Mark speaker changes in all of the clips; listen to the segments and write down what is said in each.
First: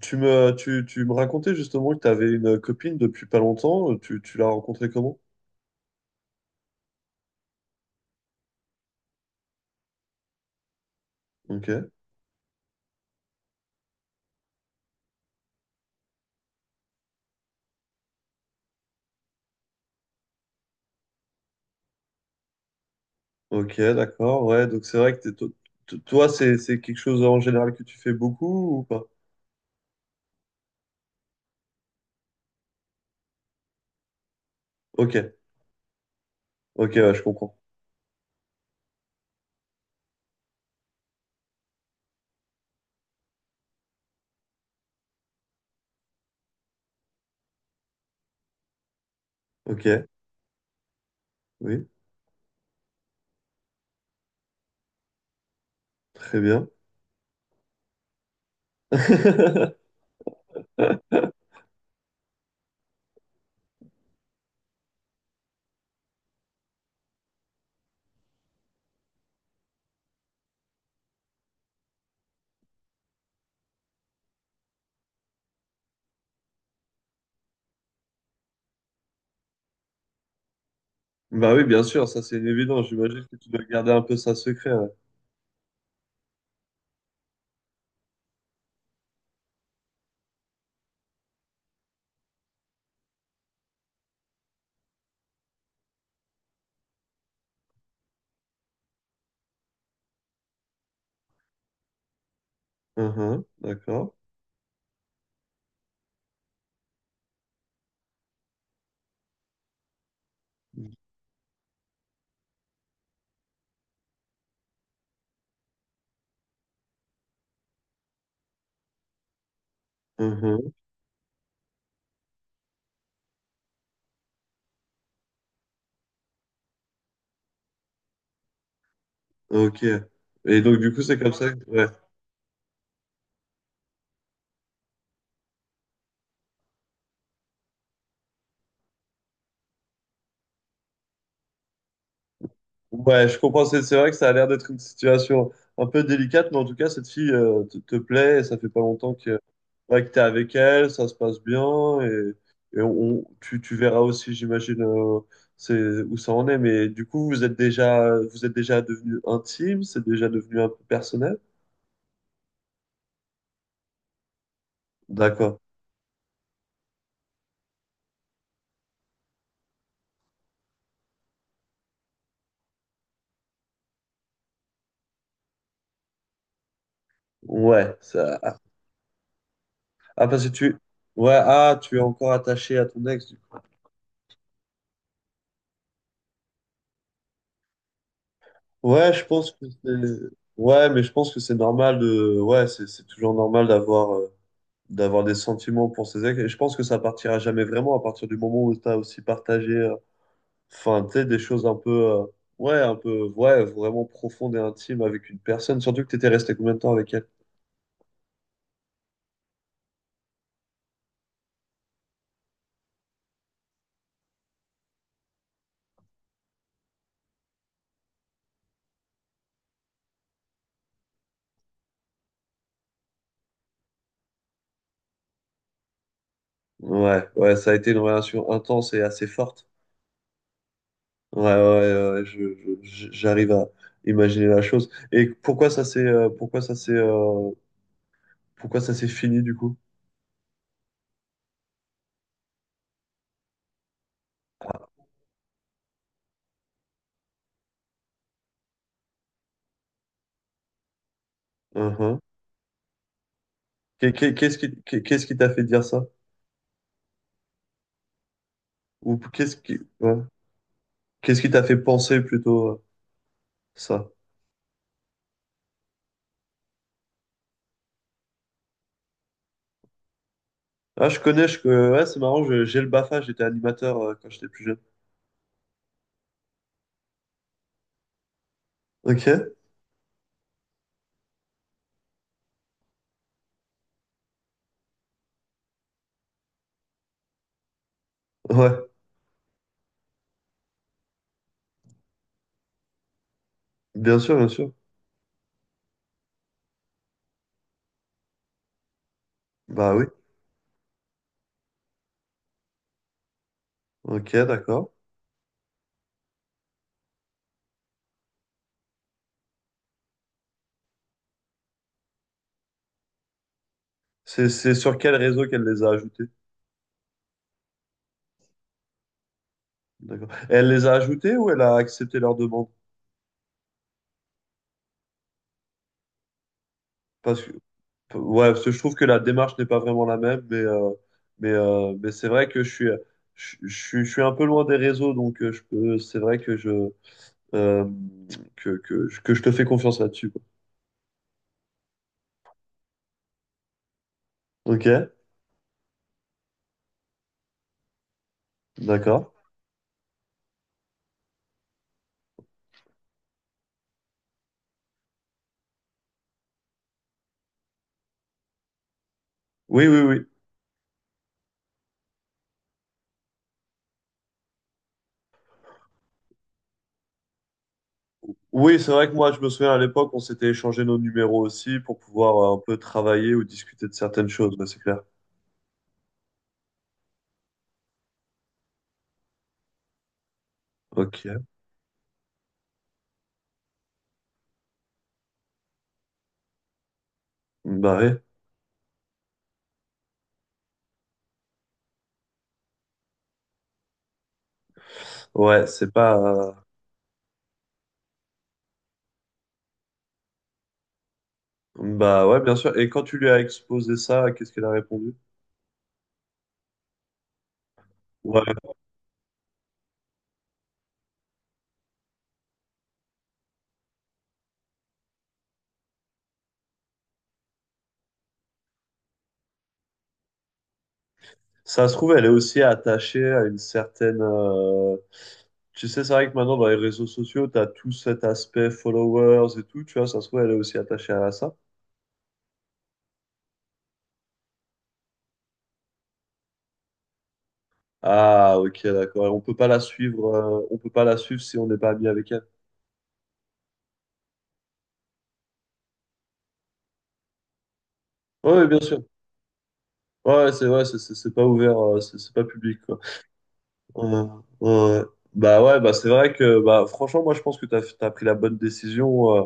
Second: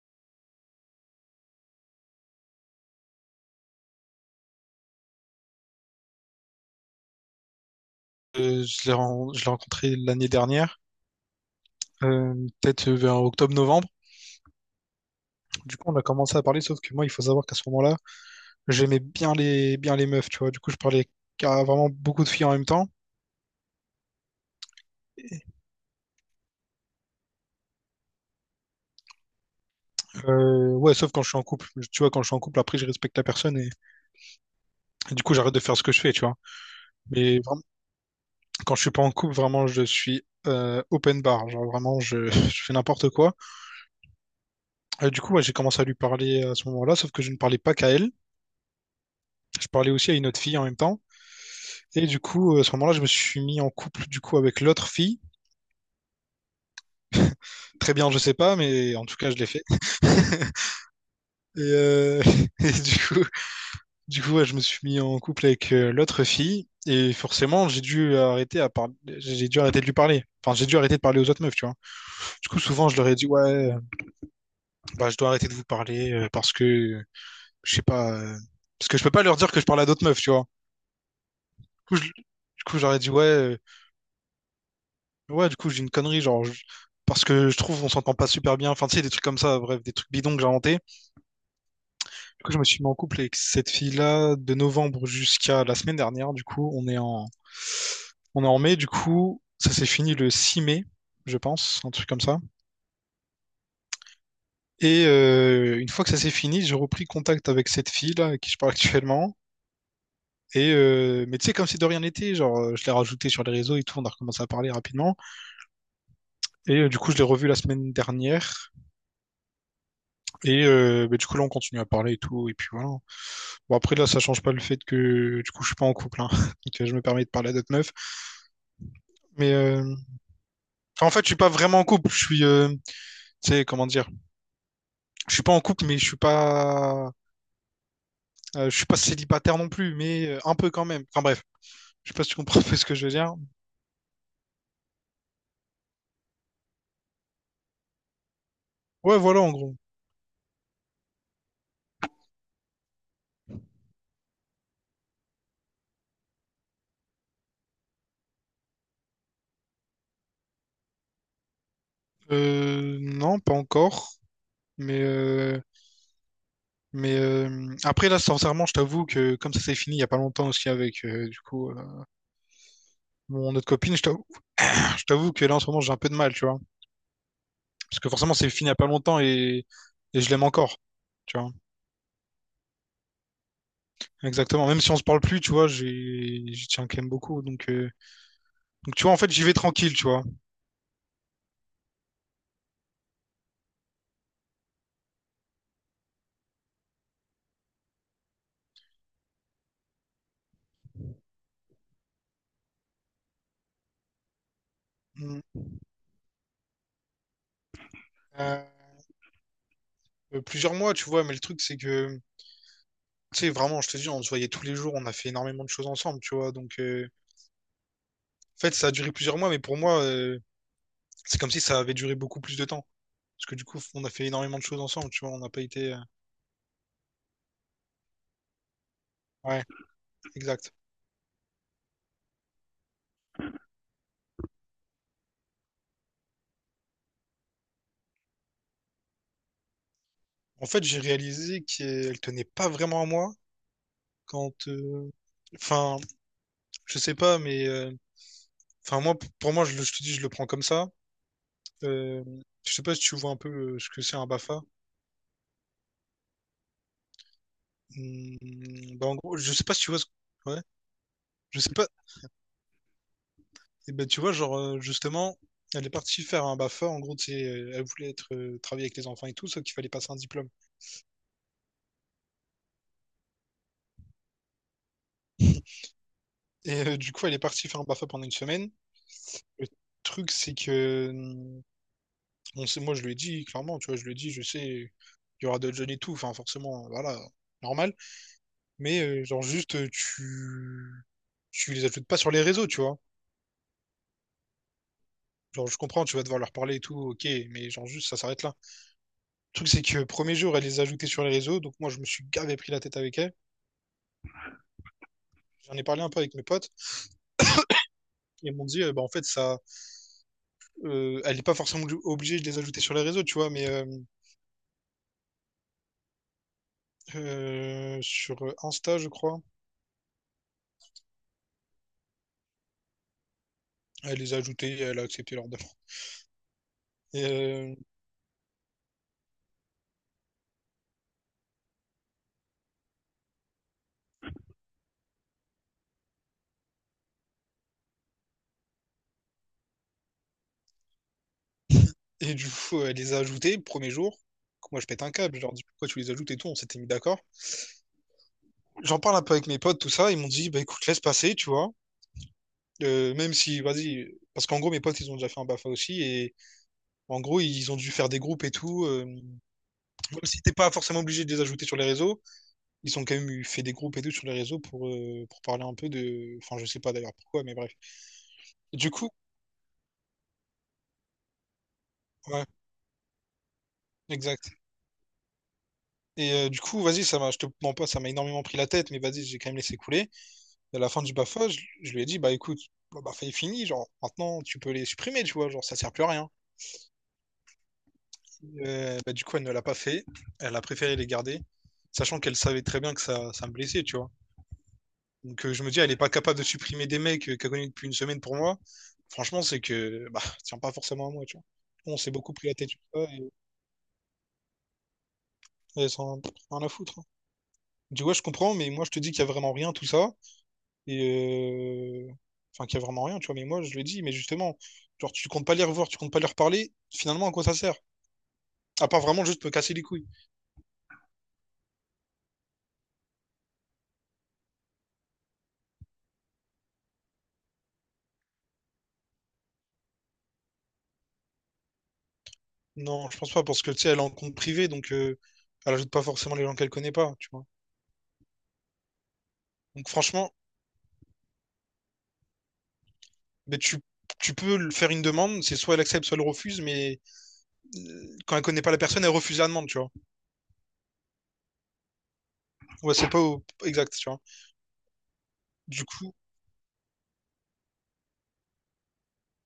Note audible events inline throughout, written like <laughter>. Speaker 1: Tu me racontais justement que tu avais une copine depuis pas longtemps. Tu l'as rencontrée comment?
Speaker 2: Je l'ai rencontré l'année dernière,
Speaker 1: Ok,
Speaker 2: euh, peut-être vers octobre-novembre. Du coup, on a commencé à parler, sauf que moi, il faut savoir qu'à ce moment-là, j'aimais bien les meufs, tu vois. Du coup, je parlais à vraiment beaucoup de filles en même temps.
Speaker 1: ok, d'accord. Ouais, donc c'est vrai que toi, c'est quelque chose en général que tu fais beaucoup ou pas?
Speaker 2: Ouais, sauf quand je suis en couple. Tu vois, quand je suis en couple, après, je respecte la personne et du
Speaker 1: Ok,
Speaker 2: coup, j'arrête de faire ce que je fais, tu vois.
Speaker 1: ok, ouais, je
Speaker 2: Mais
Speaker 1: comprends.
Speaker 2: vraiment, quand je suis pas en couple, vraiment, je suis open bar. Genre, vraiment, je, <laughs> je fais n'importe quoi. Du coup, ouais, j'ai commencé à lui parler à ce moment-là, sauf que je ne parlais pas qu'à elle. Je parlais
Speaker 1: Ok,
Speaker 2: aussi à une autre fille en même temps.
Speaker 1: oui,
Speaker 2: Et du coup, à ce moment-là, je me suis mis en couple du coup avec l'autre fille.
Speaker 1: très bien.
Speaker 2: Très bien, je sais pas, mais en tout cas, je l'ai fait.
Speaker 1: <laughs>
Speaker 2: <laughs> Et, <laughs> et du coup, ouais, je me suis mis en couple avec l'autre fille. Et forcément, j'ai dû arrêter à parler, j'ai dû arrêter de lui parler. Enfin, j'ai dû arrêter de parler aux autres meufs, tu vois. Du coup, souvent, je leur ai dit, ouais, bah, je dois arrêter de vous parler parce que, je sais pas, parce que je peux pas leur dire que je parle à d'autres meufs, tu vois.
Speaker 1: Bah oui, bien sûr, ça c'est
Speaker 2: Du coup,
Speaker 1: évident.
Speaker 2: j'aurais dit, ouais,
Speaker 1: J'imagine que tu dois garder un peu ça secret. Ouais.
Speaker 2: ouais, du coup, j'ai une connerie, genre. Parce que je trouve on s'entend pas super bien. Enfin, tu sais, des trucs comme ça, bref, des trucs bidons que j'ai inventés. Du coup, je me suis mis en couple avec cette fille-là de novembre jusqu'à la semaine dernière. Du coup, on est en mai. Du coup, ça s'est fini le 6 mai, je pense, un truc comme ça.
Speaker 1: Mhm, d'accord.
Speaker 2: Et une fois que ça s'est fini, j'ai repris contact avec cette fille-là avec qui je parle actuellement. Et mais tu sais, comme si de rien n'était, genre, je l'ai rajoutée sur les réseaux et tout, on a recommencé à parler rapidement. Et du coup, je l'ai revue la semaine dernière. Et
Speaker 1: Mhm,
Speaker 2: bah, du coup, là, on continue à parler et tout. Et puis voilà. Bon, après, là, ça change pas le fait que, du coup, je suis pas en couple. Hein. <laughs> Donc, je me permets de parler à d'autres meufs. Mais
Speaker 1: ok.
Speaker 2: euh,
Speaker 1: Et donc, du coup,
Speaker 2: enfin, en
Speaker 1: c'est
Speaker 2: fait, je
Speaker 1: comme
Speaker 2: suis pas
Speaker 1: ça.
Speaker 2: vraiment en
Speaker 1: Ouais.
Speaker 2: couple. Je suis, tu sais, comment dire. Je suis pas en couple, mais je suis pas célibataire non plus, mais un peu quand même. Enfin, bref. Je sais pas si tu comprends <laughs> un peu ce que je veux
Speaker 1: Ouais,
Speaker 2: dire.
Speaker 1: je comprends. C'est vrai que ça a l'air d'être une situation un peu délicate, mais en tout cas, cette fille te plaît et ça fait pas longtemps
Speaker 2: Ouais,
Speaker 1: que,
Speaker 2: voilà, en gros.
Speaker 1: ouais, que t'es avec elle, ça se passe bien et tu verras aussi, j'imagine, c'est, où ça en est. Mais du coup, vous êtes déjà devenu intime, c'est déjà devenu un peu personnel.
Speaker 2: Non, pas encore. Mais,
Speaker 1: D'accord.
Speaker 2: euh, après, là, sincèrement, je t'avoue que comme ça s'est fini il y a pas longtemps aussi avec, du coup, mon autre copine, je t'avoue. Je t'avoue que là, en ce moment, j'ai un peu de mal, tu vois.
Speaker 1: Ouais,
Speaker 2: Parce que forcément, c'est
Speaker 1: ça.
Speaker 2: fini il y a pas longtemps et
Speaker 1: Ah,
Speaker 2: je l'aime
Speaker 1: parce que tu.
Speaker 2: encore,
Speaker 1: Ouais,
Speaker 2: tu vois.
Speaker 1: ah, tu es encore attaché à ton ex, du coup.
Speaker 2: Exactement. Même si on se parle plus, tu vois, j'y tiens quand même beaucoup. Donc, tu vois,
Speaker 1: Ouais,
Speaker 2: en
Speaker 1: je
Speaker 2: fait, j'y
Speaker 1: pense
Speaker 2: vais
Speaker 1: que
Speaker 2: tranquille, tu
Speaker 1: c'est.
Speaker 2: vois.
Speaker 1: Ouais, mais je pense que c'est normal de. Ouais, c'est toujours normal d'avoir. D'avoir des sentiments pour ses ex. Et je pense que ça partira jamais vraiment à partir du moment où tu as aussi partagé, enfin, tu sais, des choses un peu, ouais, un peu, ouais, vraiment profondes et intimes avec une
Speaker 2: Mm.
Speaker 1: personne. Surtout que tu étais resté combien de temps avec elle?
Speaker 2: Euh, Plusieurs mois, tu vois, mais le truc, c'est que tu sais, vraiment, je te dis, on se voyait tous les jours, on a fait énormément de choses ensemble, tu vois. Donc, en fait, ça a duré plusieurs mois, mais pour moi, c'est comme si ça avait duré beaucoup plus de temps. Parce que du coup, on a fait énormément de choses ensemble, tu vois. On n'a pas été.
Speaker 1: Ouais, ouais, ça a été une relation intense et assez
Speaker 2: Ouais,
Speaker 1: forte.
Speaker 2: exact.
Speaker 1: Ouais, ouais, ouais, ouais, j'arrive à imaginer la chose. Et pourquoi ça s'est, pourquoi ça s'est, pourquoi ça s'est fini du coup?
Speaker 2: En fait, j'ai réalisé qu'elle tenait pas vraiment à moi quand. Enfin, je sais pas, mais enfin, moi, pour moi, je te dis, je le prends comme ça.
Speaker 1: Uhum.
Speaker 2: Euh, je sais pas si tu vois un peu ce que
Speaker 1: Qu'est-
Speaker 2: c'est un
Speaker 1: qu'est- Qu'est-ce
Speaker 2: BAFA.
Speaker 1: qui, qu'est- qu'est-ce qui t'a fait dire ça?
Speaker 2: Hmm, bah, en
Speaker 1: Ou
Speaker 2: gros, je
Speaker 1: qu'est-ce
Speaker 2: sais pas
Speaker 1: qui,
Speaker 2: si tu vois ce.
Speaker 1: ouais.
Speaker 2: Ouais.
Speaker 1: Qu'est-ce qui
Speaker 2: Je
Speaker 1: t'a
Speaker 2: sais
Speaker 1: fait
Speaker 2: pas.
Speaker 1: penser plutôt
Speaker 2: Et ben,
Speaker 1: ça?
Speaker 2: tu vois, genre, justement, elle est partie faire un BAFA. En gros, tu sais, elle voulait être, travailler avec les enfants et tout, sauf qu'il fallait passer un diplôme.
Speaker 1: Ah, je connais, ouais, c'est marrant, j'ai le BAFA, j'étais animateur quand j'étais plus jeune.
Speaker 2: Et du coup, elle est partie faire un BAFA pendant une semaine.
Speaker 1: Ok,
Speaker 2: Le truc, c'est que, bon, c'est, moi, je lui ai dit, clairement, tu vois, je lui ai dit, je sais, il y aura d'autres jeunes et tout. Enfin, forcément, voilà, normal.
Speaker 1: ouais,
Speaker 2: Mais genre, juste, tu, tu les ajoutes pas sur les réseaux, tu vois.
Speaker 1: bien sûr, bien sûr.
Speaker 2: Genre, je comprends, tu vas devoir leur parler et tout, ok, mais genre, juste, ça s'arrête là. Le truc, c'est
Speaker 1: Bah
Speaker 2: que,
Speaker 1: oui,
Speaker 2: premier jour, elle les a ajoutés sur les réseaux. Donc, moi, je me suis gavé pris la tête avec elle.
Speaker 1: ok, d'accord.
Speaker 2: J'en ai parlé un peu avec mes potes. Ils m'ont dit, bah, en fait, ça, elle n'est pas forcément obligée de les ajouter sur les réseaux, tu vois, mais euh,
Speaker 1: C'est sur quel réseau qu'elle les a ajoutés?
Speaker 2: euh, sur Insta, je crois,
Speaker 1: D'accord. Elle les a ajoutés ou elle a accepté leur demande?
Speaker 2: elle les a ajoutés, elle a accepté leur demande. Et,
Speaker 1: Parce que,
Speaker 2: euh,
Speaker 1: ouais, parce que je trouve que la démarche n'est pas vraiment la même, mais c'est vrai que je suis un peu loin des réseaux, donc je peux, c'est vrai que euh, que je te fais confiance là-dessus, quoi.
Speaker 2: et du coup, elle les a ajoutés le premier jour. Moi,
Speaker 1: Ok,
Speaker 2: je pète un câble, je leur dis pourquoi tu les ajoutes et tout, on s'était mis d'accord. J'en parle un
Speaker 1: d'accord.
Speaker 2: peu avec mes potes, tout ça, ils m'ont dit, bah écoute, laisse passer, tu vois. Même si, vas-y, parce qu'en gros, mes potes, ils ont déjà fait un BAFA aussi, et en gros, ils ont dû faire des groupes et tout,
Speaker 1: Oui, oui,
Speaker 2: même
Speaker 1: oui.
Speaker 2: si t'es pas forcément obligé de les ajouter sur les réseaux, ils ont quand même eu fait des groupes et tout sur les réseaux pour parler un peu de. Enfin, je sais pas d'ailleurs pourquoi, mais bref. Et
Speaker 1: Oui, c'est
Speaker 2: du
Speaker 1: vrai
Speaker 2: coup,
Speaker 1: que moi, je me souviens à l'époque, on s'était échangé nos numéros aussi pour
Speaker 2: ouais,
Speaker 1: pouvoir un peu travailler ou discuter de certaines choses,
Speaker 2: exact.
Speaker 1: ouais, c'est clair.
Speaker 2: Et du coup, vas-y, je te mens pas, ça m'a énormément pris la tête, mais vas-y, j'ai quand même laissé couler. Et à la fin du
Speaker 1: Ok.
Speaker 2: BAFA, je lui ai dit, bah écoute, bah, est fini, genre, maintenant, tu peux les supprimer, tu vois, genre, ça sert plus à rien.
Speaker 1: Bah ouais,
Speaker 2: Bah, du coup, elle ne l'a pas fait, elle a préféré les garder, sachant qu'elle savait très bien que ça me blessait, tu vois. Donc je
Speaker 1: ouais,
Speaker 2: me dis, elle
Speaker 1: c'est
Speaker 2: n'est pas
Speaker 1: pas.
Speaker 2: capable de supprimer des mecs qu'elle connaît depuis une semaine pour moi. Franchement, c'est que bah, ça tient pas forcément à moi, tu vois. On s'est
Speaker 1: Bah
Speaker 2: beaucoup
Speaker 1: ouais,
Speaker 2: pris
Speaker 1: bien
Speaker 2: la tête
Speaker 1: sûr.
Speaker 2: sur
Speaker 1: Et
Speaker 2: ça
Speaker 1: quand tu lui
Speaker 2: et
Speaker 1: as exposé ça, qu'est-ce qu'elle a répondu?
Speaker 2: elle s'en a rien à foutre, hein. Je dis, ouais, je
Speaker 1: Ouais.
Speaker 2: comprends, mais moi je te dis qu'il y a vraiment rien, tout ça. Et euh, Enfin, qu'il y a vraiment rien, tu vois. Mais moi, je le dis, mais justement, genre, tu comptes pas les revoir, tu comptes pas leur parler, finalement, à quoi ça sert? À part vraiment juste me casser les couilles.
Speaker 1: Ça se trouve, elle est aussi attachée à une certaine. Tu sais, c'est vrai que maintenant, dans les réseaux sociaux, tu as tout cet aspect followers et tout, tu vois, ça se trouve, elle est aussi attachée à ça.
Speaker 2: Non, je pense pas, parce que tu sais, elle est en compte privé, donc elle ajoute pas forcément les gens qu'elle connaît pas, tu vois.
Speaker 1: Ah, ok, d'accord. Et on peut pas la
Speaker 2: Donc
Speaker 1: suivre,
Speaker 2: franchement,
Speaker 1: on peut pas la suivre si on n'est pas ami avec elle.
Speaker 2: mais faire une demande, c'est soit elle accepte, soit elle refuse, mais quand elle connaît
Speaker 1: Oui,
Speaker 2: pas la
Speaker 1: bien sûr.
Speaker 2: personne, elle refuse la demande, tu vois.
Speaker 1: Ouais, c'est ouais, c'est pas ouvert, c'est pas public,
Speaker 2: Ouais,
Speaker 1: quoi.
Speaker 2: c'est pas au- Exact, tu vois.
Speaker 1: Ouais, ouais. Bah ouais,
Speaker 2: Du
Speaker 1: bah c'est
Speaker 2: coup,
Speaker 1: vrai que bah franchement, moi je pense que t'as pris la bonne décision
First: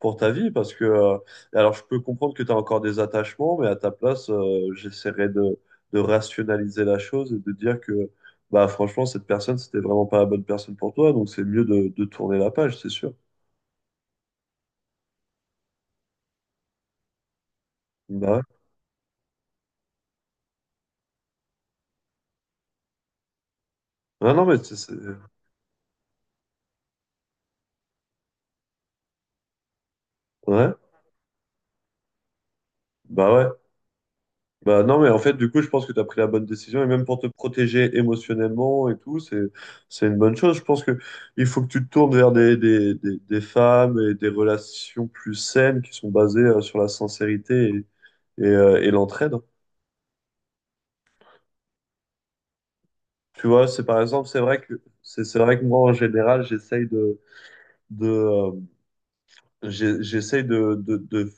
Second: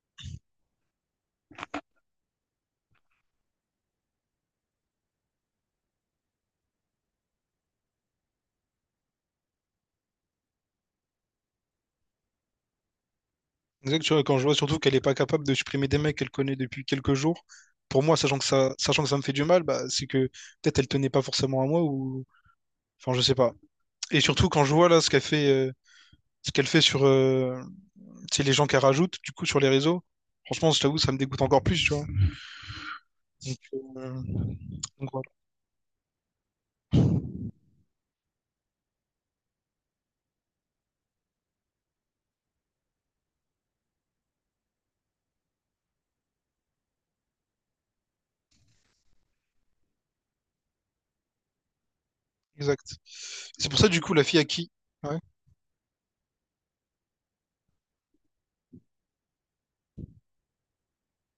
Speaker 1: pour ta vie parce que alors je peux comprendre que t'as encore des attachements, mais à ta place, j'essaierais de rationaliser la chose et de dire que bah franchement cette personne c'était vraiment pas la bonne personne pour toi, donc c'est mieux de tourner la page, c'est sûr.
Speaker 2: exact, tu vois, quand je vois surtout qu'elle est pas capable de supprimer des mecs qu'elle connaît depuis quelques jours, pour moi,
Speaker 1: Bah ouais.
Speaker 2: sachant que ça me fait du mal, bah, c'est que peut-être elle tenait pas forcément à moi ou, enfin, je sais pas. Et
Speaker 1: Ouais, non
Speaker 2: surtout
Speaker 1: mais
Speaker 2: quand je vois là ce qu'elle fait sur, tu sais, les gens qu'elle rajoute, du coup, sur les réseaux, franchement,
Speaker 1: ouais,
Speaker 2: je t'avoue, ça me dégoûte encore plus, tu vois.
Speaker 1: ouais.
Speaker 2: Donc, euh,
Speaker 1: Bah non,
Speaker 2: donc
Speaker 1: mais en
Speaker 2: voilà.
Speaker 1: fait, du coup, je pense que tu as pris la bonne décision, et même pour te protéger émotionnellement et tout, c'est une bonne chose. Je pense que il faut que tu te tournes vers des femmes et des relations plus saines qui sont basées sur la sincérité et l'entraide.
Speaker 2: Exact.
Speaker 1: Tu vois,
Speaker 2: C'est pour
Speaker 1: c'est
Speaker 2: ça,
Speaker 1: par
Speaker 2: du coup, la
Speaker 1: exemple,
Speaker 2: fille à qui? Ouais.
Speaker 1: c'est vrai que moi, en général, de, euh, j'essaye de,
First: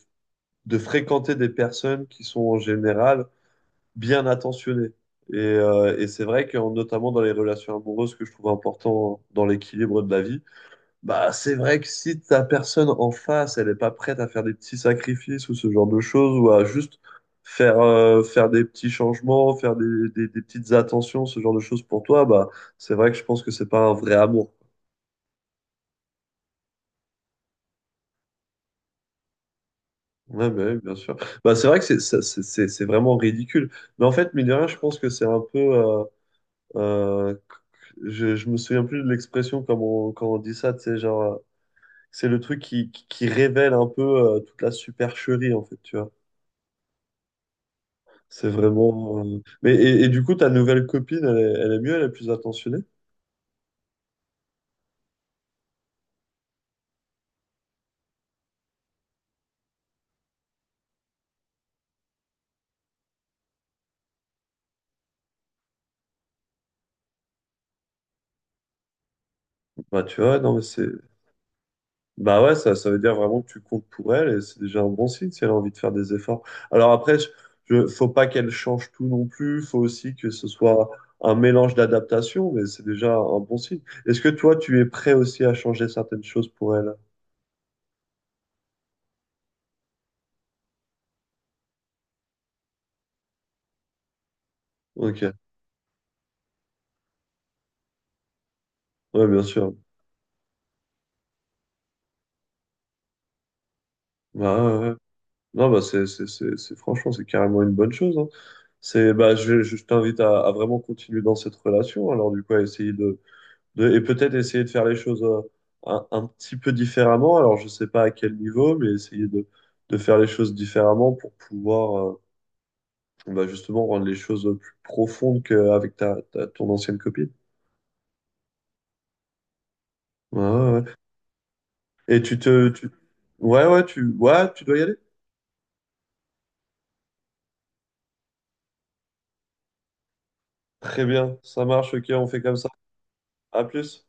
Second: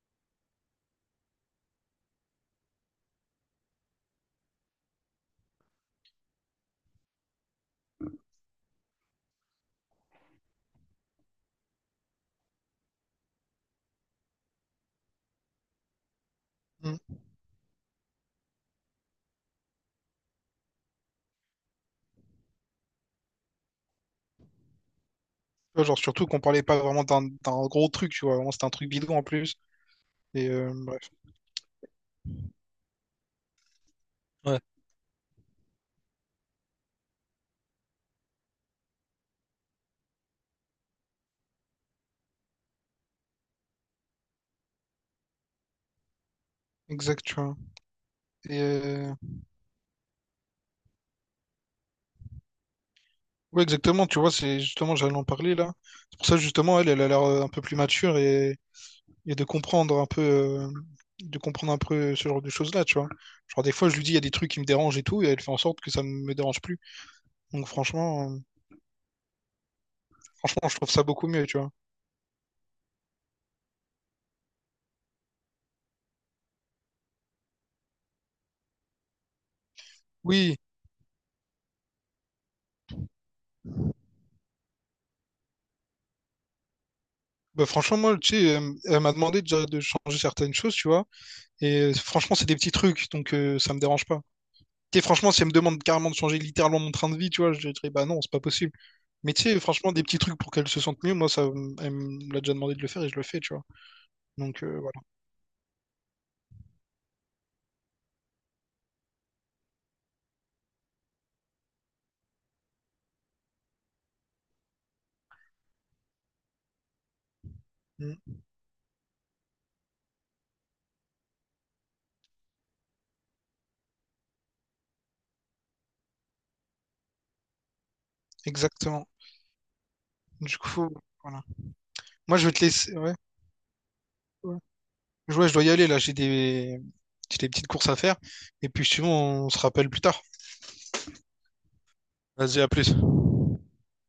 Speaker 1: de fréquenter des personnes qui sont en général bien attentionné. Et c'est vrai que notamment dans les relations amoureuses, que je trouve important dans l'équilibre de la vie, bah c'est vrai que si ta personne en face, elle n'est pas prête à faire des petits sacrifices ou ce genre de choses, ou à
Speaker 2: Mm.
Speaker 1: juste
Speaker 2: Tu
Speaker 1: faire, faire des petits changements, faire des petites attentions, ce genre de choses pour toi, bah c'est vrai que je pense que c'est pas un vrai amour.
Speaker 2: vois, genre, surtout qu'on parlait pas vraiment d'un gros truc, tu vois. Vraiment, c'était un truc bidon en plus. Et
Speaker 1: Ouais, mais oui, bien
Speaker 2: bref.
Speaker 1: sûr. Bah, c'est vrai que c'est ça- c'est vraiment ridicule. Mais en fait, mine de
Speaker 2: Ouais.
Speaker 1: rien, je pense que c'est un peu. Euh, je me souviens plus de l'expression comme on, quand on dit ça, tu sais, genre, c'est le truc qui révèle un peu toute la supercherie, en fait, tu vois.
Speaker 2: Exact, tu vois.
Speaker 1: C'est
Speaker 2: Et
Speaker 1: vraiment. Mais, et du coup, ta nouvelle copine, elle est mieux, elle est plus attentionnée.
Speaker 2: ouais, exactement, tu vois, c'est justement, j'allais en parler là. C'est pour ça, justement, elle, elle a l'air un peu plus mature et et de comprendre un peu, euh, de comprendre un peu ce genre de choses-là, tu vois. Genre des fois, je lui dis, il y a des trucs qui me dérangent et tout, et elle fait en sorte que ça ne me dérange plus. Donc
Speaker 1: Bah, tu vois, non, mais
Speaker 2: franchement, je
Speaker 1: c'est.
Speaker 2: trouve ça beaucoup mieux, tu vois.
Speaker 1: Bah ouais, ça veut dire vraiment que tu comptes pour elle et c'est déjà un bon signe si elle a envie de faire des efforts. Alors après, faut pas qu'elle change tout non plus, faut aussi que ce
Speaker 2: Oui,
Speaker 1: soit un mélange d'adaptation, mais c'est déjà un bon signe. Est-ce que toi, tu es prêt aussi à changer certaines choses pour elle?
Speaker 2: bah franchement, moi, tu sais, elle m'a demandé déjà de changer certaines choses, tu vois. Et franchement, c'est des petits trucs, donc ça me dérange pas. Tu sais, franchement,
Speaker 1: Ok,
Speaker 2: si elle me demande carrément de changer littéralement mon train de vie, tu vois, je dirais, bah non, c'est pas possible.
Speaker 1: ouais,
Speaker 2: Mais
Speaker 1: bien
Speaker 2: tu sais,
Speaker 1: sûr.
Speaker 2: franchement, des petits trucs pour qu'elle se sente mieux, moi, elle me l'a déjà demandé de le faire et je le fais, tu vois.
Speaker 1: Bah
Speaker 2: Donc
Speaker 1: ouais, ouais. Ouais.
Speaker 2: voilà.
Speaker 1: Non, bah franchement, c'est carrément une bonne chose, hein. C'est, bah, je t'invite à vraiment continuer dans cette relation, alors du coup, à essayer de et peut-être essayer de faire les choses un petit peu différemment. Alors, je ne sais pas à quel
Speaker 2: Mm,
Speaker 1: niveau, mais essayer de faire les choses différemment pour pouvoir bah, justement rendre les choses plus profondes qu'avec ton ancienne copine.
Speaker 2: exactement.
Speaker 1: Ouais,
Speaker 2: Du
Speaker 1: ouais, ouais.
Speaker 2: coup, voilà.
Speaker 1: Et
Speaker 2: Moi,
Speaker 1: tu
Speaker 2: je vais te
Speaker 1: te... Tu...
Speaker 2: laisser. Ouais.
Speaker 1: Ouais, ouais, tu... Ouais,
Speaker 2: Ouais,
Speaker 1: tu dois y aller.
Speaker 2: ouais, je dois y aller là. J'ai des petites courses à faire. Et puis, sinon, on se rappelle plus tard.
Speaker 1: Très bien, ça marche, ok, on fait comme
Speaker 2: Vas-y, à
Speaker 1: ça.
Speaker 2: plus.
Speaker 1: À plus.